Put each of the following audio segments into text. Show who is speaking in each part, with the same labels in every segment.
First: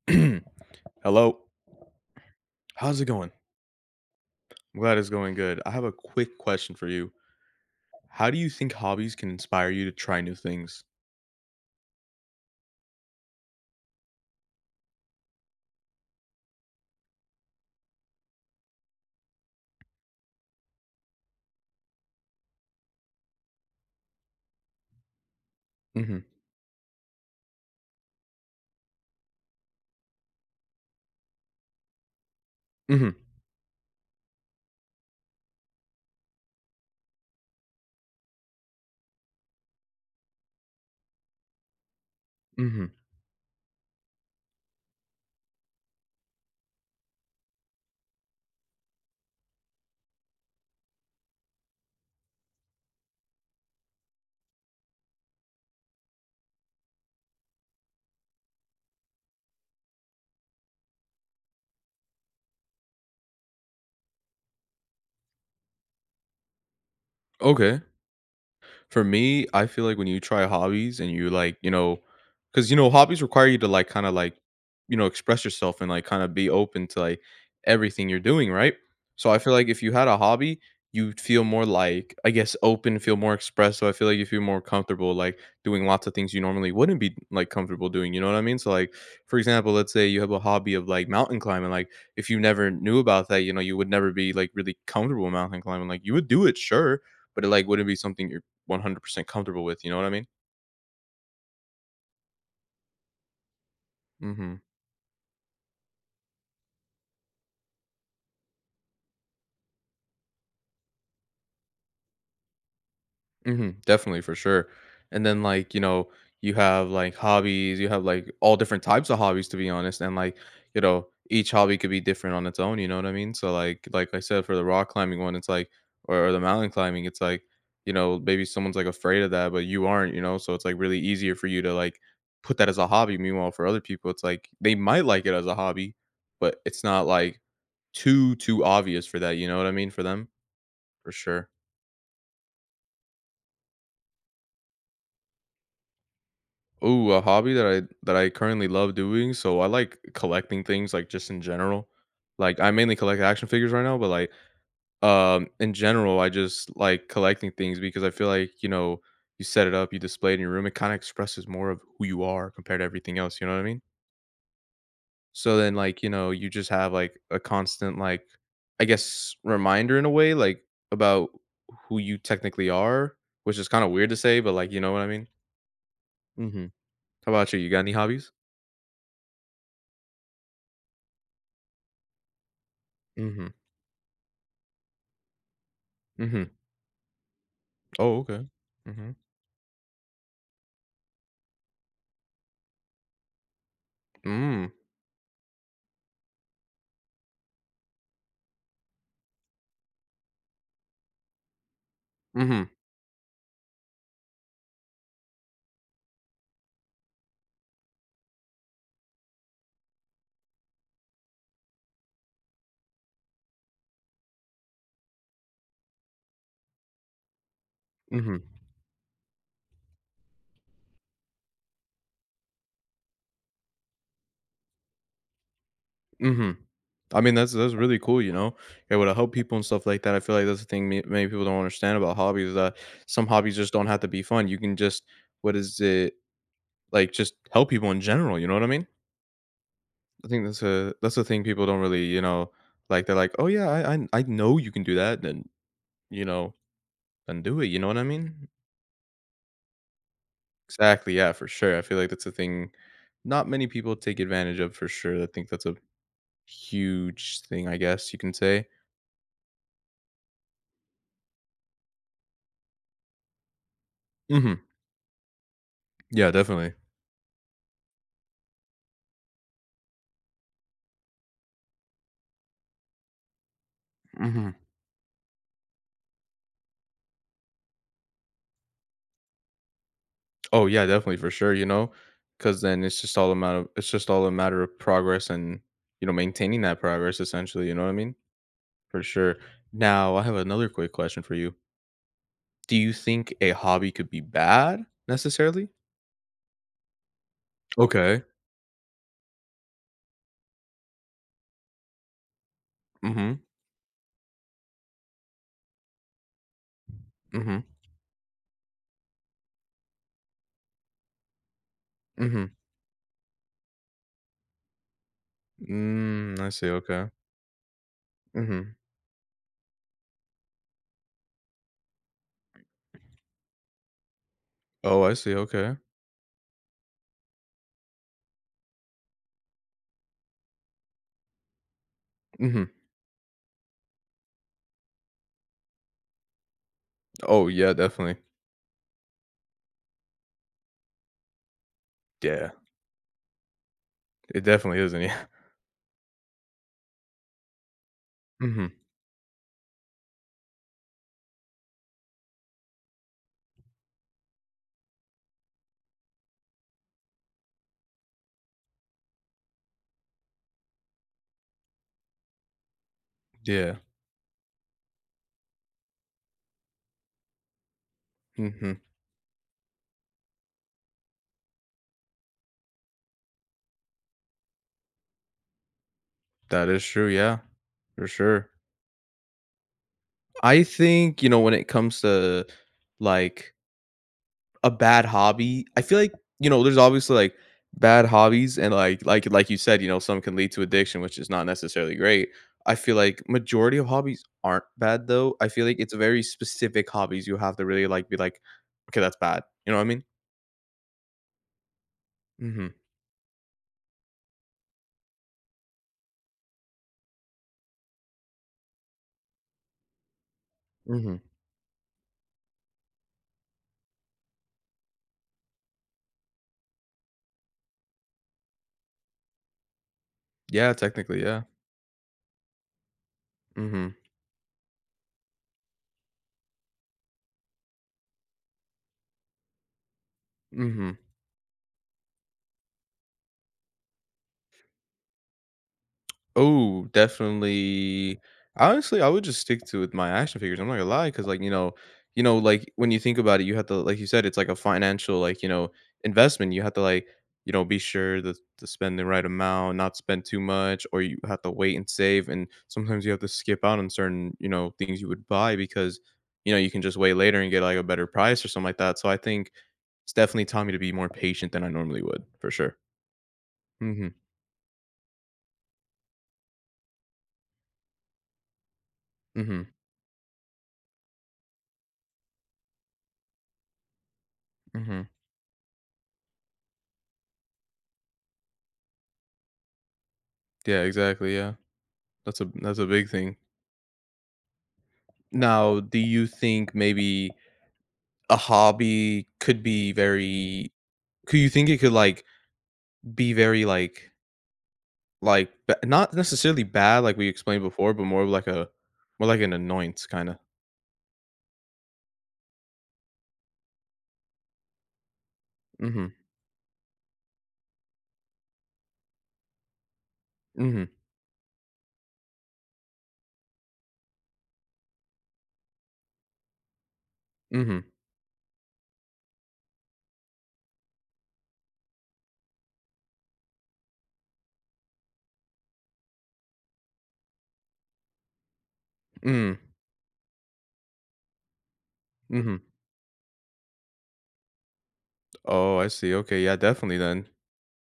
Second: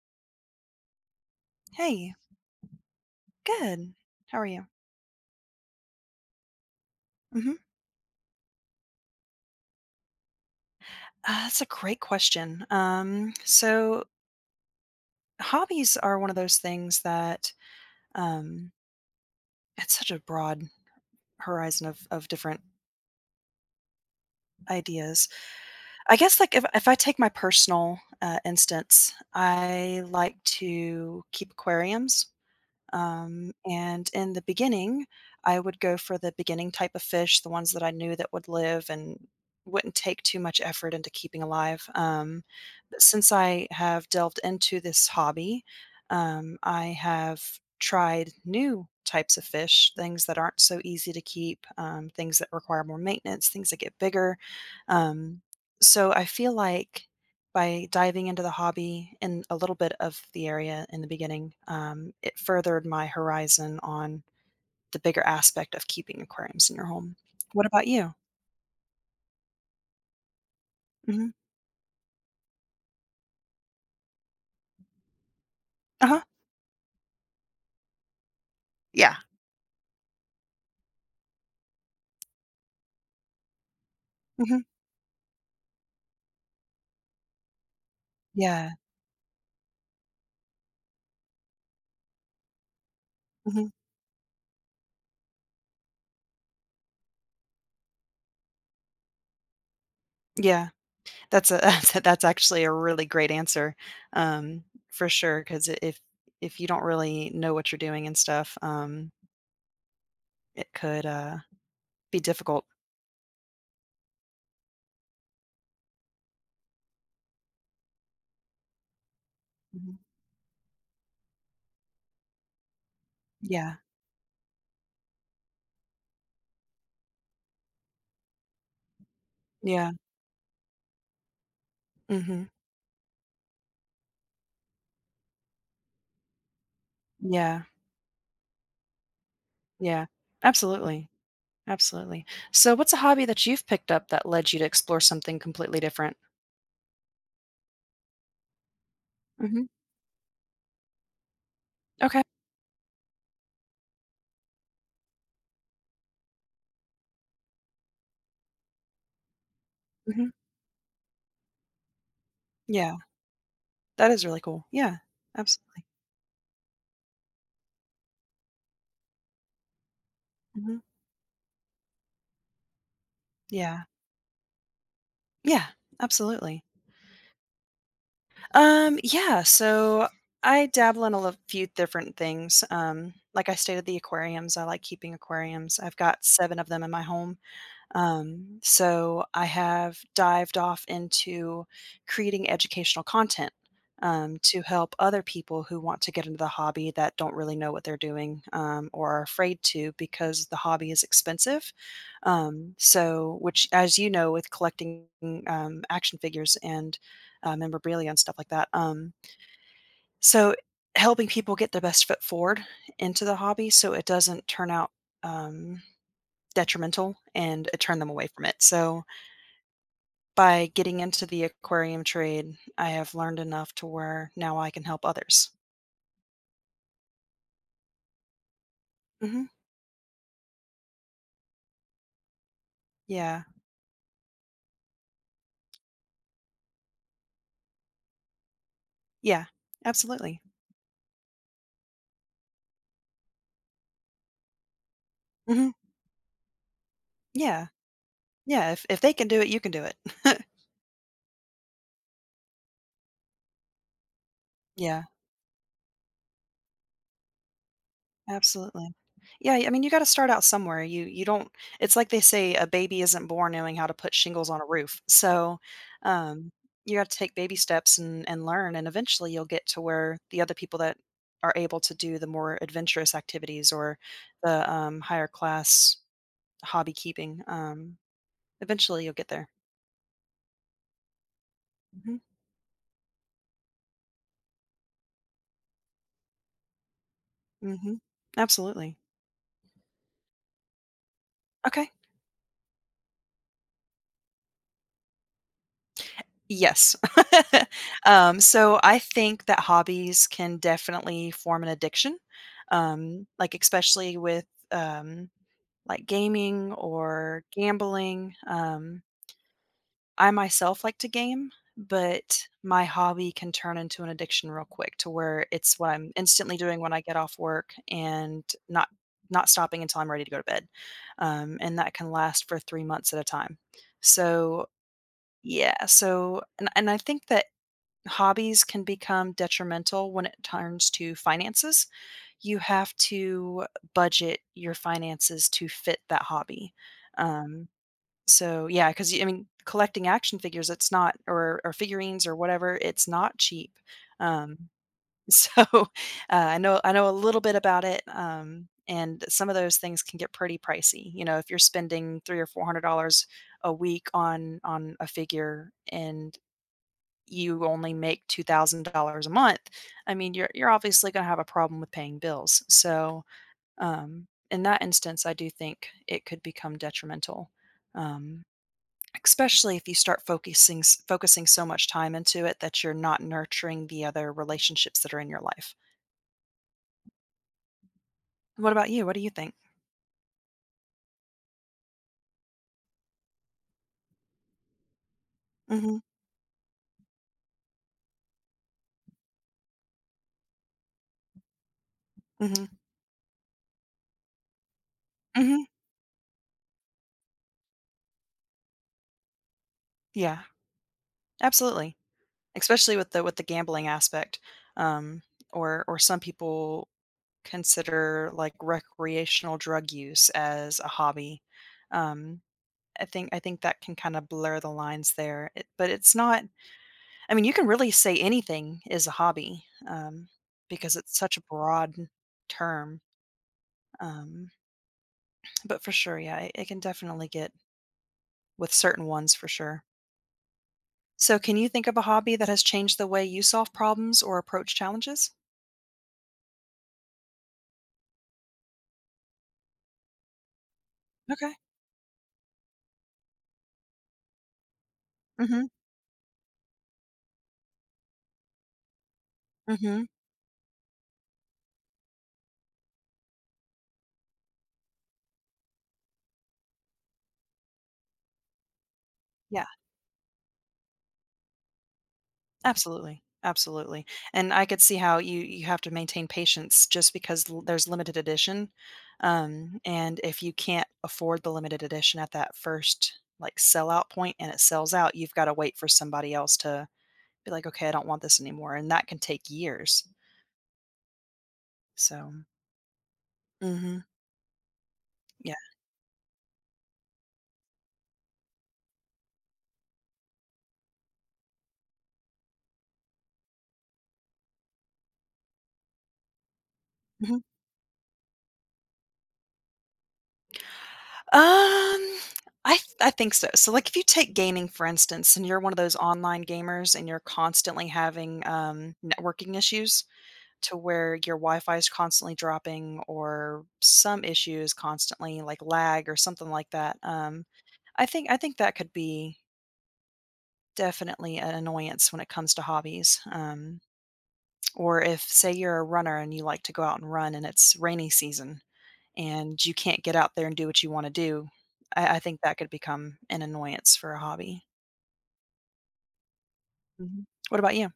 Speaker 1: Hello.
Speaker 2: Hey,
Speaker 1: How's it going?
Speaker 2: good. How are you?
Speaker 1: I'm glad it's going good. I have a quick question for you.
Speaker 2: hmm
Speaker 1: How do you think hobbies can inspire you to try new things?
Speaker 2: That's a great question. So hobbies are one of those things that um, it's such a broad horizon of different ideas. I
Speaker 1: Mhm.
Speaker 2: guess like if I take my personal instance, I like to keep aquariums.
Speaker 1: Mhm.
Speaker 2: And in the beginning, I would go for the beginning type of fish, the ones that I knew that would live and wouldn't take too much effort into keeping alive. Um,
Speaker 1: Mhm.
Speaker 2: but since I have delved into this hobby, I have tried new types of fish, things that aren't so easy to keep, things that require more maintenance, things that get bigger. Um, so I feel like by diving into the hobby and a little bit of the area in the beginning, it furthered my horizon on the bigger aspect of keeping aquariums in your home. What
Speaker 1: Okay.
Speaker 2: about you?
Speaker 1: For me, I feel like when you try hobbies and you
Speaker 2: Mhm.
Speaker 1: like, you know, because you know, hobbies require you to like kind of like, you know, express yourself and like
Speaker 2: Uh-huh.
Speaker 1: kind of be open to like everything you're doing, right?
Speaker 2: Yeah.
Speaker 1: So I feel like if you had a hobby, you'd feel more like, I guess, open, feel more expressive. I feel like you feel more
Speaker 2: Mhm.
Speaker 1: comfortable like doing lots of things you normally wouldn't be like comfortable doing. You know what I mean? So
Speaker 2: Yeah.
Speaker 1: like, for example, let's say you have a hobby of like mountain climbing, like if you never knew about that, you know,
Speaker 2: Mhm.
Speaker 1: you would never be like really comfortable mountain climbing. Like you would do it, sure, but it like wouldn't be something you're 100% comfortable with, you know what I mean?
Speaker 2: Yeah. That's a That's actually a really great answer,
Speaker 1: Mhm.
Speaker 2: um, for sure. Because if you don't really know what you're doing and stuff, it could, be difficult.
Speaker 1: Mhm. Definitely, for sure. And then, like, you know, you have, like, hobbies, you have, like, all different types of hobbies, to be
Speaker 2: Mhm.
Speaker 1: honest, and, like, you know, each hobby could be different on its own, you know what I mean? So,
Speaker 2: Yeah.
Speaker 1: like I said, for the rock climbing one, it's like or the mountain climbing, it's like, you know, maybe someone's, like, afraid of that, but you
Speaker 2: Yeah.
Speaker 1: aren't, you know? So it's, like, really easier for you to, like,
Speaker 2: Mhm.
Speaker 1: put that as a hobby. Meanwhile, for other people, it's like they might like it as a hobby, but it's not, like,
Speaker 2: Yeah.
Speaker 1: too obvious for that, you know what I mean, for
Speaker 2: Yeah.
Speaker 1: them?
Speaker 2: Absolutely.
Speaker 1: For sure.
Speaker 2: Absolutely. So, what's a hobby that you've picked up that led you to explore something completely different?
Speaker 1: Ooh, a hobby that I currently love doing. So I
Speaker 2: Mhm.
Speaker 1: like collecting things like just in general.
Speaker 2: Okay.
Speaker 1: Like I mainly collect action figures right now, but like in general, I just like collecting things because I feel like, you know, you set it up, you
Speaker 2: Mhm.
Speaker 1: display it in your room, it kind of expresses more of who you are compared to
Speaker 2: Yeah.
Speaker 1: everything else, you know what I mean?
Speaker 2: That is really cool. Yeah.
Speaker 1: So then
Speaker 2: Absolutely.
Speaker 1: like, you know, you just have like a constant like I guess reminder in a way like
Speaker 2: Mhm.
Speaker 1: about who you technically are, which is kind
Speaker 2: Yeah.
Speaker 1: of weird to say, but like, you know what I mean?
Speaker 2: Yeah. Absolutely.
Speaker 1: Mhm. How about you? You got any hobbies?
Speaker 2: Yeah. So, I dabble in a few different things. Like
Speaker 1: Mhm.
Speaker 2: I stated, the aquariums. I like keeping aquariums. I've got
Speaker 1: Mhm.
Speaker 2: seven of them in my home.
Speaker 1: Oh, okay.
Speaker 2: Um,
Speaker 1: Mhm.
Speaker 2: so I have dived off into creating educational content to
Speaker 1: Mm.
Speaker 2: help other people who want to get into the hobby that don't really know what they're doing or are afraid to because the hobby is expensive.
Speaker 1: Mhm.
Speaker 2: So, which, as you know, with collecting action figures and memorabilia and stuff like that. So, helping people get their best foot forward into the hobby so it doesn't turn out um, detrimental and turn them away
Speaker 1: Mhm.
Speaker 2: from it. So, by getting into the aquarium trade, I have learned enough to where now I can help others.
Speaker 1: Mhm. I mean, that's really cool, you know. It would help
Speaker 2: Mhm.
Speaker 1: people and stuff like that. I feel like that's the thing many people don't understand about hobbies is that some
Speaker 2: Yeah.
Speaker 1: hobbies just don't have to be fun. You can just what is it like? Just help people in general. You know what I mean?
Speaker 2: Yeah.
Speaker 1: I
Speaker 2: Absolutely.
Speaker 1: think that's a that's the thing people don't really you know like. They're like, oh yeah, I know you can do that. Then
Speaker 2: Mhm.
Speaker 1: you know, then do it.
Speaker 2: Yeah.
Speaker 1: You know what I mean?
Speaker 2: Yeah, if they can do it, you can do it.
Speaker 1: Exactly. Yeah, for sure. I feel like that's a thing not many people take advantage of for
Speaker 2: Yeah,
Speaker 1: sure. I think that's a huge thing, I guess you can say.
Speaker 2: absolutely. Yeah, I mean, you gotta start out somewhere. You don't, it's like they say, "A baby isn't born knowing how to put shingles on
Speaker 1: Mhm.
Speaker 2: a roof." So,
Speaker 1: Yeah,
Speaker 2: um,
Speaker 1: definitely.
Speaker 2: you gotta take baby steps and learn, and eventually you'll get to where the other people that are able to do the more adventurous activities or
Speaker 1: Mhm.
Speaker 2: the, higher class hobby keeping. Eventually you'll get there.
Speaker 1: Oh, yeah, definitely for sure, you know,
Speaker 2: Mhm,
Speaker 1: because then it's just all a matter of progress and, you know, maintaining that progress essentially, you know what I
Speaker 2: mhm.
Speaker 1: mean?
Speaker 2: Absolutely.
Speaker 1: For sure. Now, I have another quick question for you.
Speaker 2: Okay.
Speaker 1: Do you think a hobby could be bad necessarily?
Speaker 2: Yes.
Speaker 1: Okay.
Speaker 2: So I think that hobbies can definitely form an addiction,
Speaker 1: Mhm.
Speaker 2: like, especially with, um, like, gaming or
Speaker 1: Mhm.
Speaker 2: gambling. I myself like to game, but
Speaker 1: Mhm.
Speaker 2: my hobby can turn into an addiction real quick to where it's what I'm
Speaker 1: Mm, I
Speaker 2: instantly
Speaker 1: see,
Speaker 2: doing when I
Speaker 1: okay.
Speaker 2: get off work and
Speaker 1: Mhm.
Speaker 2: not not stopping until I'm ready to go to bed. And that can last for 3 months at a time. So,
Speaker 1: Oh, I see, okay.
Speaker 2: yeah, so and I think that hobbies can become detrimental when it turns to finances. You
Speaker 1: Mhm.
Speaker 2: have to budget your finances to fit that hobby.
Speaker 1: Oh,
Speaker 2: Um,
Speaker 1: yeah, definitely.
Speaker 2: so yeah, because I mean, collecting action figures, it's not or or figurines or
Speaker 1: Yeah.
Speaker 2: whatever, it's not cheap.
Speaker 1: It
Speaker 2: Um,
Speaker 1: definitely isn't, yeah.
Speaker 2: so I know a little bit about it,
Speaker 1: Mhm.
Speaker 2: and some of those things can get pretty pricey. You know, if you're spending three or four hundred dollars a week on a figure and you only make $2,000 a month, I mean, you're obviously going to have a problem with paying bills. So
Speaker 1: Yeah.
Speaker 2: in that instance, I do think it could become detrimental. Um,
Speaker 1: Mhm.
Speaker 2: Especially if you start focusing so much time into it that you're not nurturing the other relationships that are in your life.
Speaker 1: That is true, yeah, for sure.
Speaker 2: What about you? What do you think?
Speaker 1: I think, you know, when it comes to, like, a bad hobby, I feel
Speaker 2: Mhm,
Speaker 1: like, you know, there's obviously, like, bad hobbies and, like like you said, you know, some can lead to addiction, which is not necessarily great. I
Speaker 2: mhm,
Speaker 1: feel like majority of hobbies aren't bad, though. I
Speaker 2: mhm.
Speaker 1: feel like it's very specific hobbies you have to really, like, be like, "Okay, that's bad." You know what I mean?
Speaker 2: Yeah, absolutely.
Speaker 1: Mhm,
Speaker 2: Especially with the gambling aspect, um, or some people consider, like, recreational drug use as a
Speaker 1: mhm.
Speaker 2: hobby. Um, I think that can kinda blur the lines there, it but it's not, I mean, you can really say anything is a hobby,
Speaker 1: Yeah,
Speaker 2: because it's
Speaker 1: technically,
Speaker 2: such a
Speaker 1: yeah.
Speaker 2: broad term.
Speaker 1: Mhm,
Speaker 2: Um, but for sure, yeah, it can definitely get with certain ones for sure.
Speaker 1: mhm.
Speaker 2: So, can you think of a hobby that has changed the way you solve problems or approach challenges?
Speaker 1: Oh, definitely. Honestly, I would just stick to with my action figures. I'm not gonna lie, because like
Speaker 2: Okay.
Speaker 1: you know, like when you think about it, you have to, like you said, it's like a financial, like you
Speaker 2: Mm-hmm.
Speaker 1: know, investment. You have to like, you know, be sure to spend the right amount, not
Speaker 2: Mm-hmm.
Speaker 1: spend too much, or you have to wait and save. And sometimes you have to skip out on certain, you know, things you would buy because, you know, you can just wait later and get like a better price or something like that. So I think
Speaker 2: Yeah.
Speaker 1: it's definitely taught me to be more patient than I normally would, for sure.
Speaker 2: Absolutely, absolutely,
Speaker 1: Mm-hmm.
Speaker 2: and I could see how you have to maintain patience just because l there's limited edition,
Speaker 1: Mm-hmm.
Speaker 2: and if you can't afford the limited edition at that first, like, sellout point and it sells
Speaker 1: Mm-hmm.
Speaker 2: out, you've gotta wait for somebody else to be like, "Okay, I don't want this anymore," and that can take years,
Speaker 1: Yeah. Exactly. Yeah.
Speaker 2: so
Speaker 1: That's a big thing.
Speaker 2: Mhm, yeah,
Speaker 1: Now, do you think maybe a hobby could be very could you think it could like be very like not necessarily bad like we
Speaker 2: mhm.
Speaker 1: explained before, but more of like a more like an annoyance kind of.
Speaker 2: Um, I think so, so, like, if you take gaming, for instance, and you're one of those
Speaker 1: Mhm.
Speaker 2: online gamers and you're constantly having, networking issues to
Speaker 1: Mhm.
Speaker 2: where your Wi-Fi is constantly dropping or some issues constantly like lag or something like that.
Speaker 1: Mhm.
Speaker 2: I think that could be definitely an annoyance when it comes to hobbies. Or if say you're a runner and you like to go out and run and it's rainy season
Speaker 1: Hmm.
Speaker 2: and you can't get out there and do what you want to do, I think that
Speaker 1: Mhm.
Speaker 2: could become an annoyance for a hobby.
Speaker 1: Oh, I see. Okay, yeah, definitely
Speaker 2: Mhm.
Speaker 1: then.
Speaker 2: What about you?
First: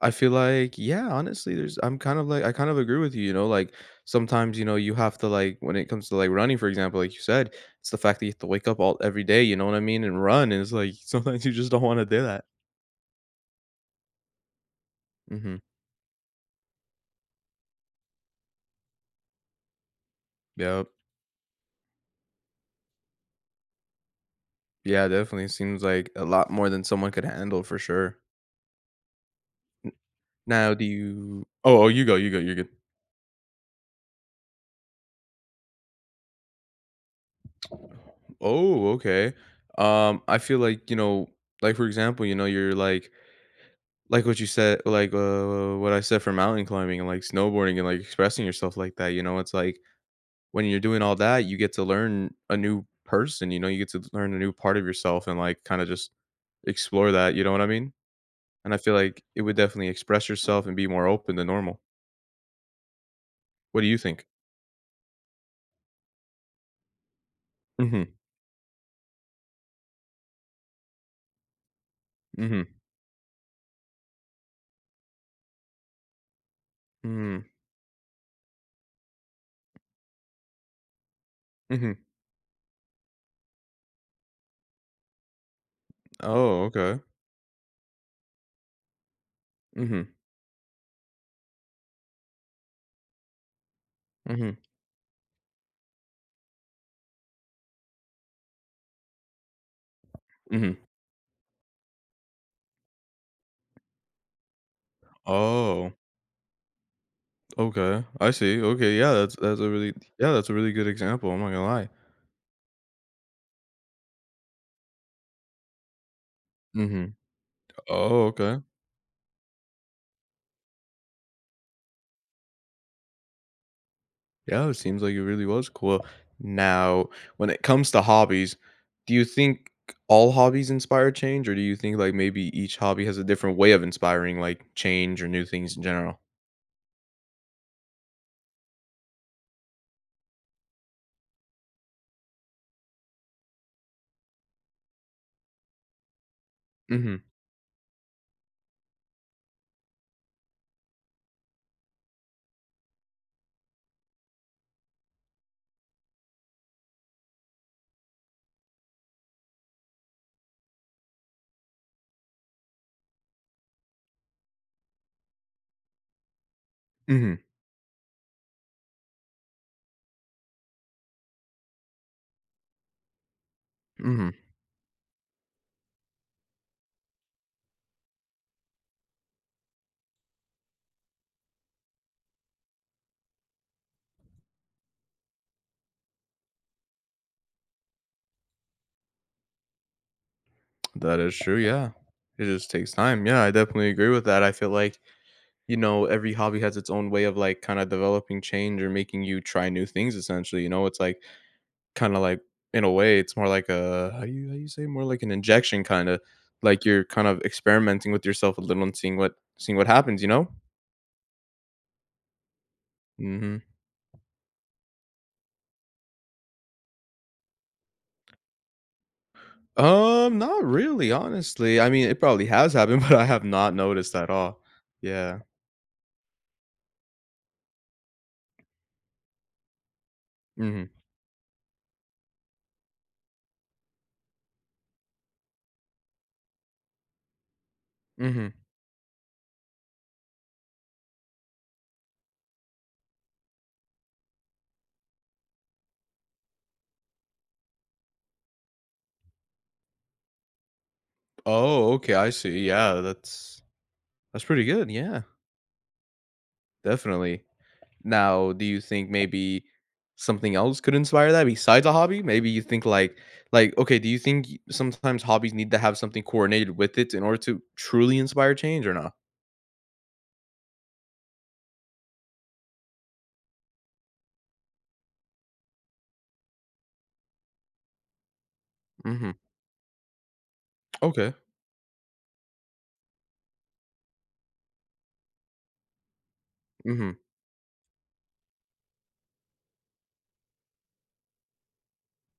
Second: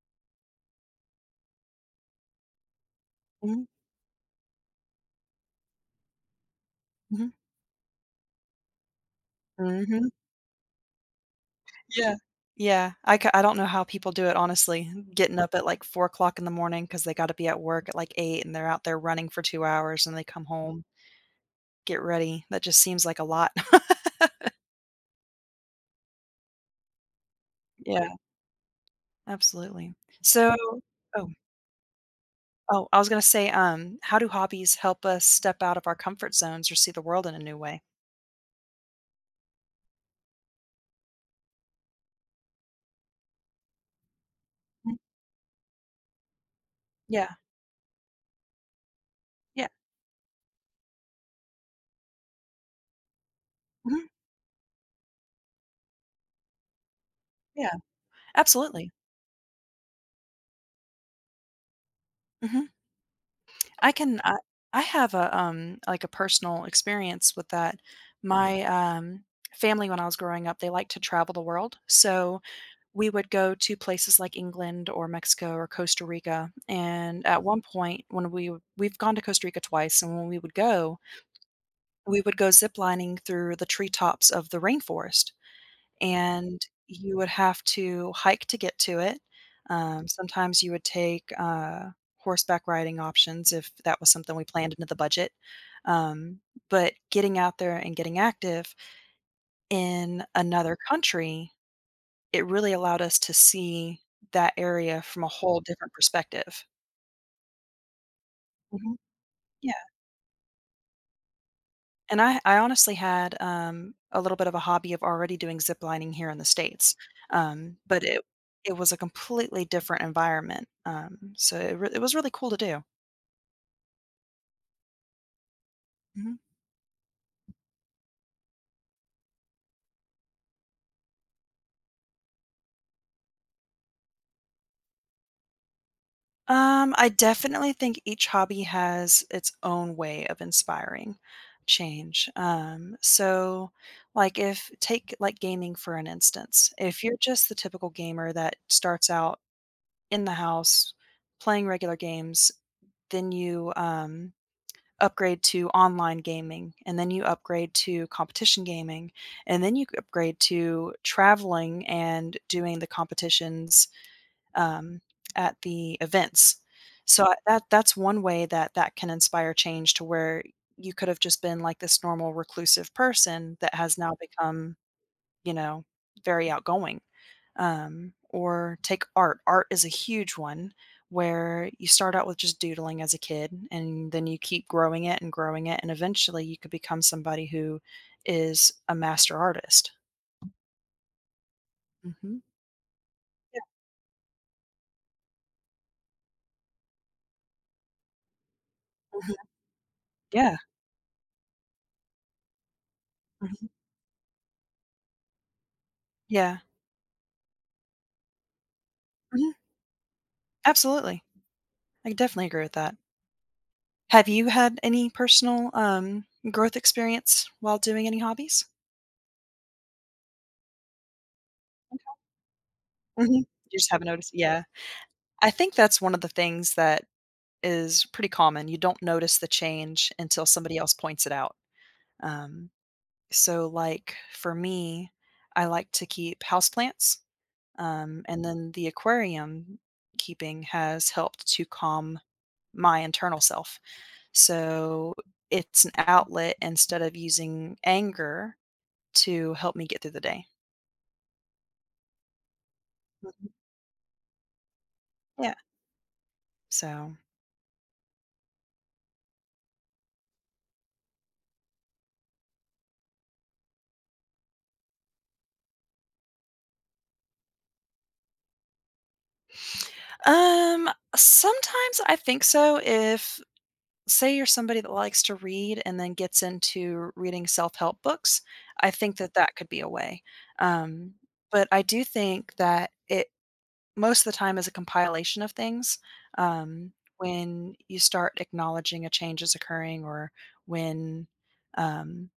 Speaker 1: I feel like, yeah, honestly, there's I'm kind of like I kind of agree with you, you know,
Speaker 2: Hmm.
Speaker 1: like sometimes, you know, you have to like when it comes to like running, for example, like you
Speaker 2: Hmm.
Speaker 1: said, it's the fact that you have to wake up all every day, you know what I mean,
Speaker 2: Hmm.
Speaker 1: and run. And it's like sometimes you just don't want to
Speaker 2: Yeah.
Speaker 1: do that.
Speaker 2: Yeah. I don't know how people do it, honestly. Getting up
Speaker 1: Mm-hmm.
Speaker 2: at, like, 4 o'clock in the morning because they gotta be at work at, like, 8, and they're out there running for 2 hours, and they come home,
Speaker 1: Yep.
Speaker 2: get ready. That just seems like a lot.
Speaker 1: Yeah, definitely. Seems like a lot more than someone could handle for
Speaker 2: Yeah,
Speaker 1: sure. N-
Speaker 2: absolutely. So
Speaker 1: Now do
Speaker 2: oh,
Speaker 1: you oh, oh you go, you're good.
Speaker 2: oh, I was gonna say, how do hobbies help us step out of our comfort zones or see the world in a new way?
Speaker 1: Oh, okay. I feel like, you know, like for example, you know, you're like what you said
Speaker 2: Mm,
Speaker 1: like, what I said for mountain climbing and, like,
Speaker 2: yeah,
Speaker 1: snowboarding and, like, expressing yourself like that, you know, it's
Speaker 2: yeah,
Speaker 1: like, when you're doing all that, you get to learn a new person, you know, you get to
Speaker 2: mhm,
Speaker 1: learn a new part of yourself and, like, kinda just explore that, you know what I
Speaker 2: yeah,
Speaker 1: mean? And I
Speaker 2: absolutely.
Speaker 1: feel like it would definitely express yourself and be more open than normal.
Speaker 2: Mhm.
Speaker 1: What do
Speaker 2: I
Speaker 1: you
Speaker 2: can
Speaker 1: think?
Speaker 2: I, I have a like a personal experience with that.
Speaker 1: Mhm,
Speaker 2: My family when I was growing up, they liked to travel the world. So
Speaker 1: mhm,
Speaker 2: we would go to places like England or Mexico or Costa Rica. And
Speaker 1: mhm,
Speaker 2: at one point when we've gone to Costa Rica twice and when
Speaker 1: mhm.
Speaker 2: we would go ziplining through the treetops of the rainforest and
Speaker 1: Oh, okay.
Speaker 2: you would have to hike to get to it.
Speaker 1: Mhm,
Speaker 2: Sometimes you would take, horseback riding options if that was something we
Speaker 1: mhm,
Speaker 2: planned into the budget. Um, but getting out there and getting active in another
Speaker 1: mhm.
Speaker 2: country, it really allowed us to see that area from a whole
Speaker 1: Oh,
Speaker 2: different perspective.
Speaker 1: okay. I see,
Speaker 2: Mhm.
Speaker 1: okay, yeah, that's a really yeah, that's a really good example, I'm not gonna lie.
Speaker 2: And I honestly had, a little bit of a hobby of already doing zip lining here in the States,
Speaker 1: Mhm.
Speaker 2: but
Speaker 1: Oh, okay.
Speaker 2: it was a completely different environment, so it was really cool to do.
Speaker 1: Yeah, it seems like it really was cool.
Speaker 2: Mhm.
Speaker 1: Now, when it comes to hobbies, do you think all hobbies inspire change, or do you think like maybe each hobby has a different way of inspiring like change or new things in general?
Speaker 2: I definitely think each hobby has its own way of inspiring change, so, like, if take, like, gaming for an instance, if
Speaker 1: Mhm.
Speaker 2: you're just the typical gamer that starts out in the house playing regular games, then you, upgrade to online gaming, and then you upgrade to competition gaming, and then you upgrade to traveling and doing the competitions um, at the events. So I-
Speaker 1: Mhm.
Speaker 2: that that's one way that that can inspire change to where you could have just been like this normal reclusive person that has now
Speaker 1: Mhm.
Speaker 2: become, you know, very outgoing, or take art. Art is a huge one where you start out with just doodling as a kid and then you keep growing it. And eventually you could become somebody who is a master artist.
Speaker 1: That is true, yeah.
Speaker 2: Hmm.
Speaker 1: It just takes time. Yeah, I
Speaker 2: Yeah.
Speaker 1: definitely agree with that. I feel like, you know, every hobby has its own way of like kind of developing change or making
Speaker 2: Mhm.
Speaker 1: you try new things
Speaker 2: Yeah.
Speaker 1: essentially. You know, it's like kinda like in a way, it's more
Speaker 2: Mhm.
Speaker 1: like a how you say? More like an injection kinda,
Speaker 2: Yeah.
Speaker 1: like you're kind of experimenting with yourself a little and seeing what
Speaker 2: Mhm.
Speaker 1: seeing what happens, you know?
Speaker 2: Absolutely. I definitely agree with that.
Speaker 1: Mhm.
Speaker 2: Have you had any personal growth experience while doing any hobbies?
Speaker 1: Not really, honestly. I mean, it probably has happened, but I
Speaker 2: Okay. Mhm.
Speaker 1: have not
Speaker 2: You just haven't
Speaker 1: noticed at
Speaker 2: noticed.
Speaker 1: all.
Speaker 2: Yeah.
Speaker 1: Yeah.
Speaker 2: I think that's one of the things that is pretty common. You don't notice the change until somebody
Speaker 1: Mhm.
Speaker 2: else points it out. Um, so, like for me, I like to keep houseplants, and
Speaker 1: Mhm.
Speaker 2: then the aquarium keeping has helped to calm my internal self. So it's an outlet instead of using anger to help me get through the day.
Speaker 1: Oh, okay, I see, yeah,
Speaker 2: Mhm.
Speaker 1: that's pretty good, yeah,
Speaker 2: Yeah. So,
Speaker 1: definitely. Now, do you think maybe something else could inspire that besides a hobby? Maybe you think like okay, do you think sometimes hobbies need to have something coordinated with it in order to truly inspire change or not?
Speaker 2: sometimes I think so if say you're somebody that likes to read and then gets into reading self-help books, I think
Speaker 1: Mhm.
Speaker 2: that that could be a way. Um,
Speaker 1: Okay.
Speaker 2: but I do think that it most of the time is a compilation of things. Um,
Speaker 1: Mhm.
Speaker 2: when you start acknowledging a change is occurring, or when um,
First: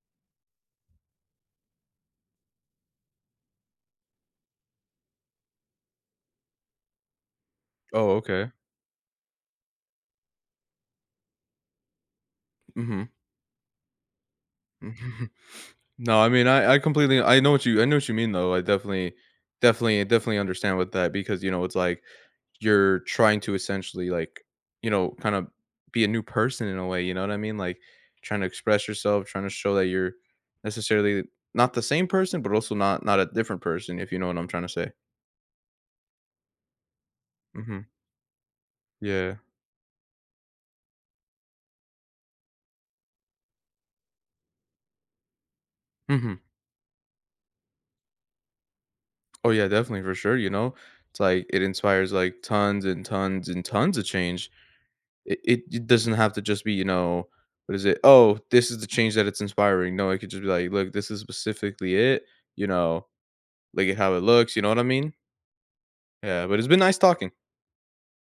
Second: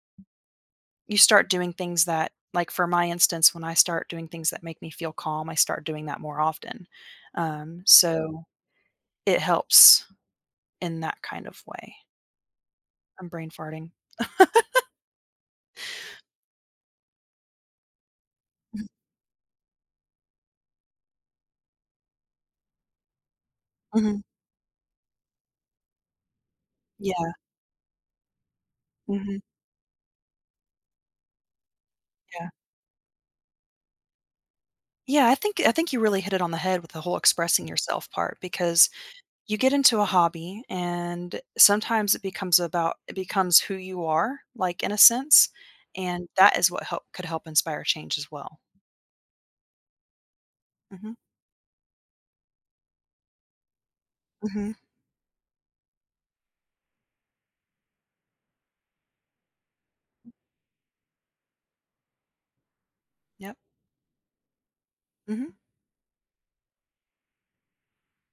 Speaker 2: you start doing things that, like for my instance, when I start doing things that make me feel calm, I start doing that more often. Um,
Speaker 1: Oh,
Speaker 2: so
Speaker 1: okay.
Speaker 2: it helps in that kind of way.
Speaker 1: Mhm.
Speaker 2: I'm brain farting.
Speaker 1: No, I mean I completely I know what you mean though. I definitely definitely understand with that because you know it's like you're trying to essentially
Speaker 2: Mhm.
Speaker 1: like, you know, kind of be a new person in a way, you know what
Speaker 2: Yeah.
Speaker 1: I mean? Like trying to express yourself,
Speaker 2: Mhm.
Speaker 1: trying to show that you're necessarily not the same person,
Speaker 2: Yeah.
Speaker 1: but also not a different person, if you know what I'm trying to say.
Speaker 2: Yeah, I think you really hit it on the head with the whole expressing
Speaker 1: Hmm.
Speaker 2: yourself part because
Speaker 1: Yeah.
Speaker 2: you get into a hobby and sometimes it becomes who you are, like, in a sense, and
Speaker 1: Hmm.
Speaker 2: that is what help could help inspire change as well.
Speaker 1: Oh yeah, definitely for sure. You know,
Speaker 2: Mhm.
Speaker 1: it's like it inspires like tons of change.
Speaker 2: Mhm.
Speaker 1: It doesn't have to just be you know what is it? Oh, this is the change that it's inspiring. No, it could just be like, look, this is specifically it. You know,
Speaker 2: Yep.
Speaker 1: look at how it looks. You know what I mean?
Speaker 2: Mhm.
Speaker 1: Yeah, but it's been nice talking.